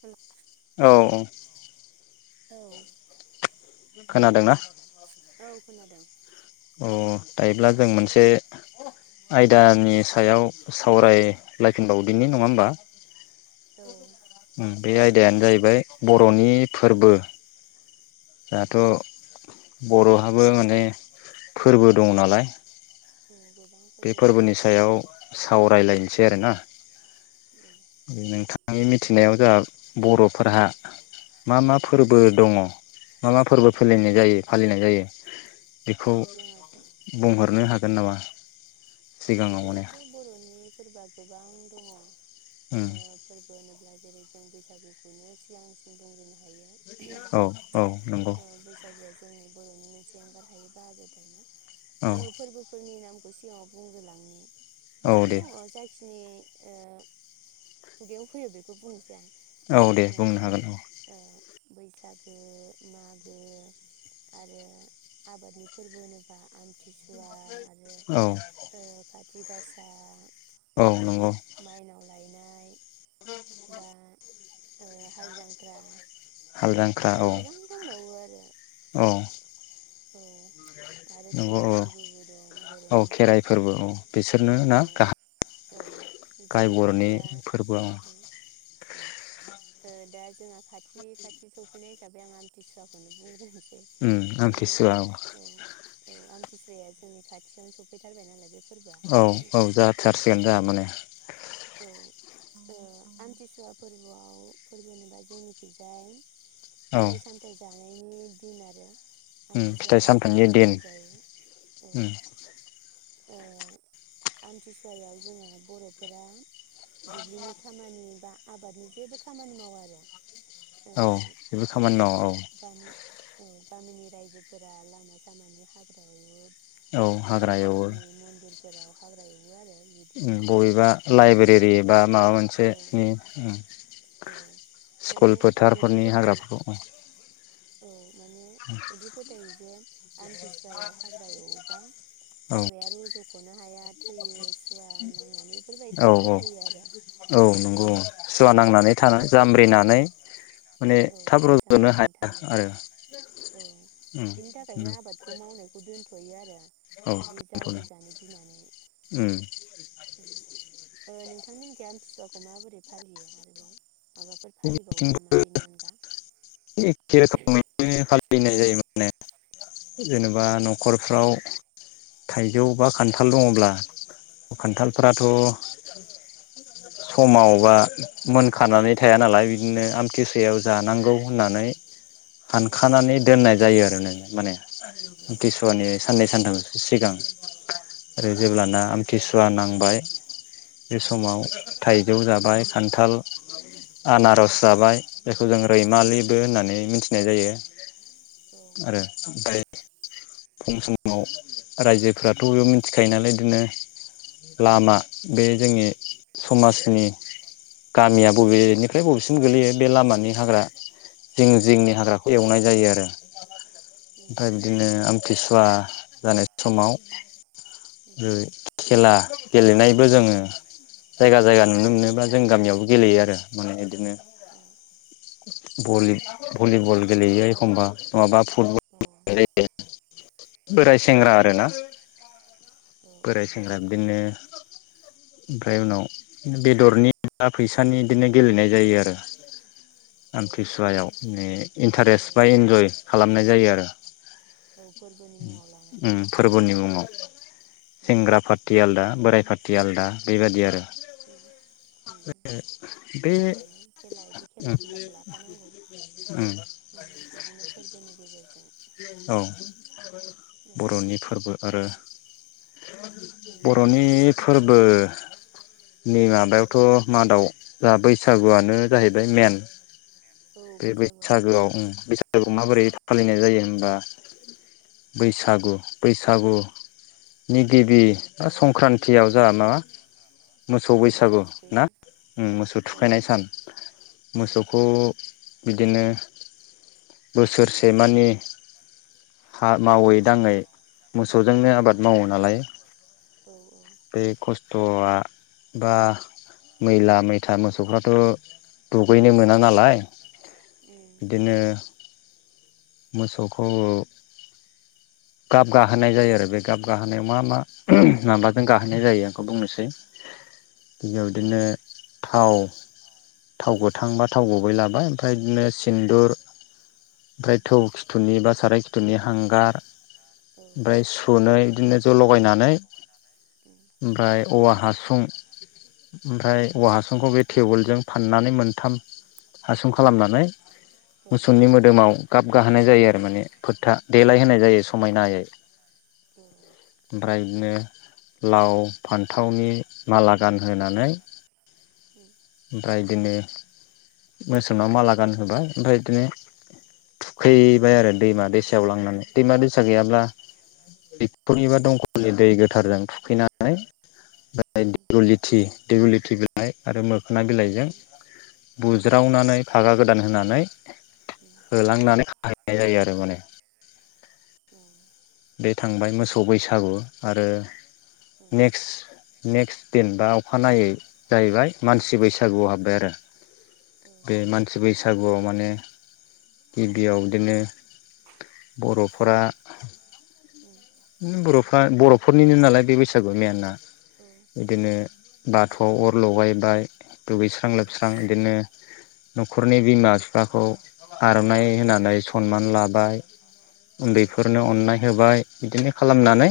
औ औ औ [inaudible] [inaudible] खोनादोंना? खोनादों अ दायोब्ला जों मोनसे आयदानि सायाव सावरायलायफिनबावदिनि नङा होमबा औ बे सावराय जायो। आयदायानो जाहैबाय बर'नि फोर्बो औ जाहाथ' बर'हाबो माने फोर्बो दं नालाय औ गोबां बे फोरबो दङ औ फोर्बोनि सायाव सावरायलायनोसै आरोना नोंथां आंनि मिथिनायाव जा बर'फोरहा मा मा औ। फोर्बो दङ मा मा फोर्बो फालिनाय जायो फालिनाय जायो बेखौ जोंहाथ' औ बुंहरनो हागोन नामा औ सिगाङाव माने जोंहाथ' बर'नि फोर्बआ गोबां दङ उम अ [inaudible] अब्ला जेरै जों बैसागुखौनो सिगांसिन बुंग्रोनो हायो औ औ नंगौ ओ बैसागुआ जोंनि [inaudible] औ आङो फोर्बोफोरनि नाम [unintelligible] बुंग्रोलांनि औ गोबां दे दङ जाखिनि ओ खुगायाव फैयो बेखौ बुंनोसै आं औ दे ओ बुंनो जेरै हागोन औ ओ बैसागो मागो आरो आबादनि फोरबो होनोबा आमथिसुवा आरो [unintelligible] औ ओ खाथि गासा औ उम नंगौ माइनाव [unintelligible] बा ओ हाल जांख्रा हालजांख्रा आरो औ गोबां दंबावो आरो औ औ आरो खेराइ फोरबोबो दं बर'नाव फोरबोआव बिसोरनो ना औ गाहाय औ जोंना बर'नि दा फोरबोआव [unintelligible] औ उम ओ दा [unintelligible] खाथि खाथि सौ सफैनाय हिसाबै आं आमथिसुवाखौनो बुंग्रोनो उम आमथिसुवा औ औ आमथिसुवाया जोंनि खाथियावनो सौफैथारबाय नालाय बेफोर औ औ जाथारसिगोन जा माने [unintelligible] औ ओ आमथिसुवा फोरबोआव फोरबो होनोबा जोंनिखिजाय औ फिथाइ सामथाय जा नायनि दिन आरो आमथिसुवा खालि सामथाइनि फिथाइ दिन सामथायाइ जायो औ ओ आमथिसुवायाव जोंङो बर'फोरा दुब्लिनि खामानि बा आबादनि जेबो खामानि मावा आरो ओ औ जेबो खामानि बिदिनो मावा औ गामि औ गामिनि रायजोफोरा लामा सामानि हाग्रा एवो। औ बा हाग्रा एवो गामिनि मन्दिरफोराव हाग्रा एवो आरो उम बिदिनो बबेबा माने लाइब्रेरि बा माबा औ मोनसेनि उम औ स्कुल माने ओरैबायदि फोथारफोरनि फोथायो हाग्राफोरखौ औ माने इदि फोथायो जे आमथिसुवायाव हाग्रा एवोबा औ हाग्राया रज' सख'नो हाया थैयो। सुवा नांनानै बेफोरबायदि औ औ फोथायो आरो औ नंगौ सुवा ओमफ्राय नांनानै थानो आबादखौ जामब्रिनानै माने थाब रज'नो जामब्रिनानै हाया औ आरो उम बिनि थाखायनो आबादखौ मावनायखौ दोन थयो आरो औ बिदि दोनथ'नो जामबु जानो गिनानै उम नोंथांमोननि आमथिसुवाखौ माबोरै फालियो आरोबाव माबाफोर फालिबावो जोंनिथिंबो नामा बेनि अनगा [unintelligible] फैनाय जायो माने जेनेबा न'खरफ्राव थाइजौ बा खान्थाल दङब्ला खान्थालफोराथ' समावबा मोनखानानै थाया नालाय बिदिनो आमथिसायाव जानांगौ होननानै औ हानखानानै दोननाय जायो आरो माने आमथि औ सुवानि साननै सानथा सिगां ओरै उम जेब्लाना आमथिसुवा नांग बाइ बे उम समाव थाइजौ जाबाय माइ खान्थाल आनारस जाबाय बेायखौ जों रैमालि होननानै मिथिनाय जायो औ आरो ओमफ्राय [inaudible] फुं समाव रायजोफोराथ' बेयाव मिथिखायो नालाय बिदिनो लामा बे जोंनि समाजनि गामिया बबेनिफ्राय बबेसिम गोलैयो बे लामानि हाग्रा जिं औ जिंनि हाग्राखौ एवनाय जायो आरो [inaudible] उम ओमफ्राय बिदिनो आथिसुवा जानाय समाव उम [inaudible] खेला गेलेनायबो जोङो जायगा जायगा नुनो मोनोब्ला जों गामियावबो गेलेयो आरो माने बिदिनो उम भलि औ भलिबल गेलेयो एखमबा आमथिसुवा नङाबा अ फुटबल गेले बोराय औ सेंग्रा आरोना औ अ औ बोराय सेंग्रा बिदिनो ओमफ्राय उनाव बेदरनि बा फैसानि बिदिनो गेलेनाय जायो आरो आमथिसुवायाव मे इन्टारेस्ट बा इन्जय खालामनाय जायो आरो औ फोरबोनि मुङाव लानानै ओम फोरबोनि मुङाव उम सेंग्रा पार्टि आलदा बोराइ पार्टिथि आलदा बेबायदि आरो बे मोजाङानो खेला बिदि उम खेला-दुलाखौ लाफानांगौ उम बिदिनो फोरबोनि गेजेरजों। औ औ बर'नि फोरबो आरो औ बर'नि ओ फोरबो नै माबायावथ' मादाव जाहा बै बैसागुआनो जाहैबाय मेन औ बे बैसागुआनो बैसागुआव मेन औ ओम बैसागुआव माबोरै फालिनाय जायो। होनबा बैसागु बैसागुनि गिबि बा संक्रान्तियाव जा मा मोसौ बैसागु ना ओम थुखैयो औ मोसौ औ थुखायनाय सान उम मोसौखौ बिदिनो बोसोरसेमानि हा मावै दाङै मोसौजोंनो औ आबाद मावो नालाय औ औ बे ख स्थया बा मैला-मैथा मोसौफ्राथ' दुगैनो मोना नालाय उम बिदिनो मोसौ खौ गाब गाहोनाय जायो आरो बे गाबगाहोनायाव मा मा माबा जों गाहोनाय जायो आंखौ बुंनोसै। गिबियाव औ बिदिनो थाव [inaudible] थाव गोथांबा उम बा थाव गुबै लाबाय ओमफाय बिदिनो सिन्दुर ओमफ्राय थौ खिथु बा साराय खि थुनि हांगार औ ओमफ्राय सुनै बिदिनो ज' लगायनानै उम उम ओमफ्राय औवा हासुं ओमफ्राय औवा हासुंखौ बे टेबोलजों फाननानै मोनथाम हासुं खालामनानै औ मोसौनि मोदोमाव गाब गाहोनाय जा यो माने फोथा देलाय होनाय जायो समायनायै ओमफ्राय बिदिनो लाव फान्थावनि माला गानहोनै उम ओमफ्राय बिदिनो मोसौनाव माला गान होबाय ओमफ्राय बिदिनो थुखै बाय आरो दैमा-दैसायाव लांनानै। दैमा-दैसा गैयाब्ला थिकलनि उम उम बा दंखलनि दै गो थारजों थुखैनानै ओमफाय दिगल लिथि दिगलिथि बिलाइ आरो मो मोखना बिलाइजों उम उम बुज्रावनानै फागा गोदान होनानै औ होलांनानै बाहायनाय जायो आरो माने औ बे थांबाय मोसौ बैसागु आरो नेक्सट नेक्स्ट देन बा अखानायै जाहैबाय मानसि बैसागुआव हाबबाय आरो। औ बे मानसि बैसाग बैसागुआव माने गिबियाव बिदिनो बर'फोरा उम उम बर'फोरा बर' फोरनिनो नालाय बे बैसागु मेयानआ बिदिनो बाथौआव अर लगायबाय दुगैस्रां लोबस्रां इदिनो न'खरनि बिमा बिफाखौ आर'नाइ होनानै सनमान लाबाय उन्दैफोरनो अन्नाय होबाय बिदिनो खालामनानै बिदि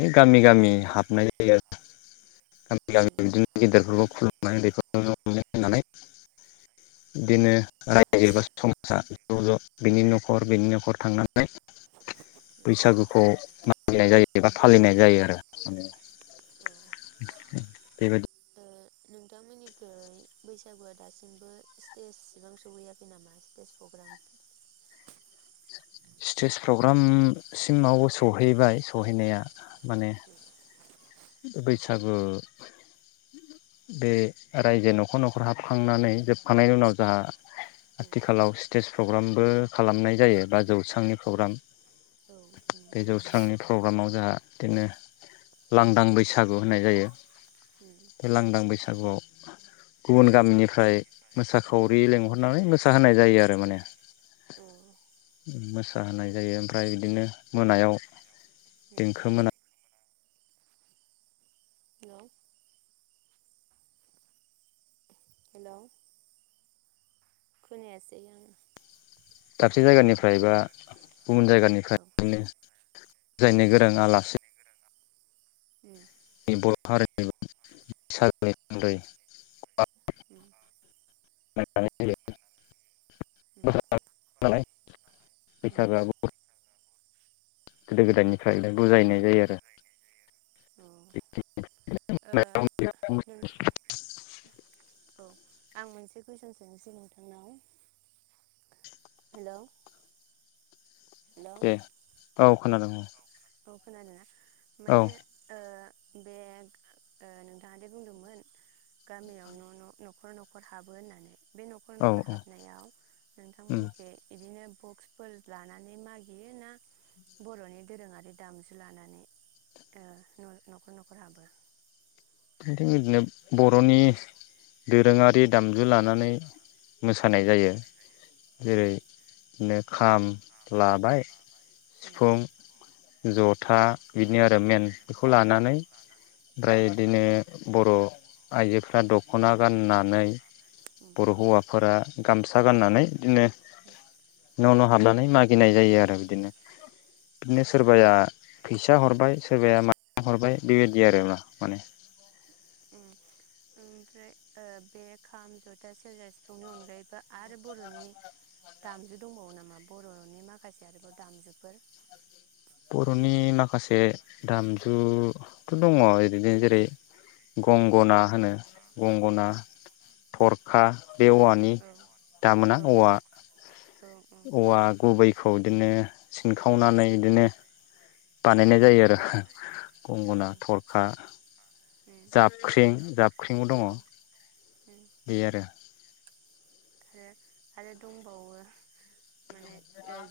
बे गामि गामि हाबनाय जायो। [unintelligible] गेदेरफोरखौ खुलुमनानै बेखौ होनो होनानै बिदिनो रायजो एबा समाजा ज' ज' बिनि न'खर बिनि न'खर थांनानै बैसागुखौ मागिनाय जायो एबा फालिनाय जायो आरो माने बेबायदि नोंथांमोननिखै बैसागुआ दासिमबो स्तेससिबां सौहैयाखै नामा? स्तेस प्रग्राम। स्टेज प्रग्रामसिमाव सहैबाय सहैनाया माने बैसागु बे रायजो न'खर न'खर हाबखांनानै जोबखांनायनि उनाव जा आथिखालाव स्टेज प्रग्रामबो खालामनाय जायो बा जौस्रांनि प्रग्राम औ बे जौस्रांनि प्रग्रामाव जोंहा बिदिनो लांदां बैसागु होनाय जायो। लांदां बैसा सागुआव गुबुन गामिनिफ्राय मोसाखावरि लेंहरनानै मोसाहोनाय जायो आरो माने आरो उम मोसा फुजा होनाय जायो ओमफ्राय बिदिनो मोनायाव माने देंखो मोना हेल'। हेल'। खोनायासै आङो। दाबसे जायगानिफ्राय बा गुबुन औ जायगानिफ्रायनो बुजायनो गोरां आलासि उम। बर' हारिनि सागै [unintelligible] उम। [unintelligible] [unintelligible] बैसागोआ बर' गोदो गोदायनिफ्रायनो बुजायनाय जायो आरो। जायगानिफ्राय अ नोंथां [unintelligible] औ आं मोनसे कुइसन सोंनोसै नोंथांनाव हेल' दे औ। खोनादों औ। औ खोना दोंना? औ माने ओ बे ओ नोंथाङादे बुंदोंमोन गामियाव न‌' न' न'खर न'खर हाबो होननानै बे न'खर औ न'खर हाबनायाव उम नोंथांमोननिखे इदिनो बक्सफोर लानानै मागियो ना बर'नि दोरोङारि दामजु लानानै ओ‌ न-न'खर न'खर हाबो। जोंथिं इदिनो बर'नि दोरोङारि दामजु लानानै मोसानाय जायो। उम जेरै नो खाम लाबाय उम सिफुं, उम उम जथा बिदिनो आरो मेेन बेखौ लानानै ओमफ्राय उम बिदिनो बर' आइजोफ्रा दख'ना गाननानै बर‌' हौवाफोरा गामसा गाननानै बिदिनो उम। नाव नाव हाबनानै मागिनाय जायो आरो बिदिनो, बिदिनो सोरबाया फैसा हरबाय सोरबाया माइरं हरबाय बेबायदि आरो मा माने। उम ओमफ्राय ओ बे खाम, जथा, सेरजा, सिफुंनि अनगायैबो आरो बर'नि दामजु दंबावो नामा बर'नि माखासे आरोबाव दामजुफोर? बर'नि माखासे दामजु थ दङ ओरैनो जेरै गंगना होनो गंगना औ थर हा बे औवानि दामोना औ ओम ओम औ ओम औवा-औवा गुबै खौ बिदिनो सिनखावनानै इदिनो बानायनाय जायो आरो गंगना थरखा जाबख्रिं जाबख्रिंबो दङ औ ओम बे आरो जे आरो दंबावो माने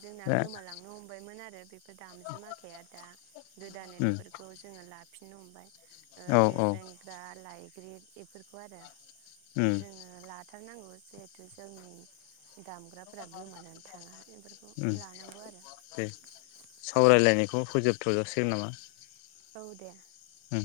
जोंना गोमालांनो हमबायमोन आरो जे बे दामजुमाखाया दा गोदानै बेफोरखौ जोंङो ला फिननो हमबाय ओ औ औ जेज्रेंग्रा लाइक ग्रेट बेफोरखौ आरो जोंङो ला थारनांगौ जे जितु जोंनि दामग्राफोरा गोमानानै थाङा बेफोरखौ लानांगौ आरो दे थजासिगोन नामा औ दे ओम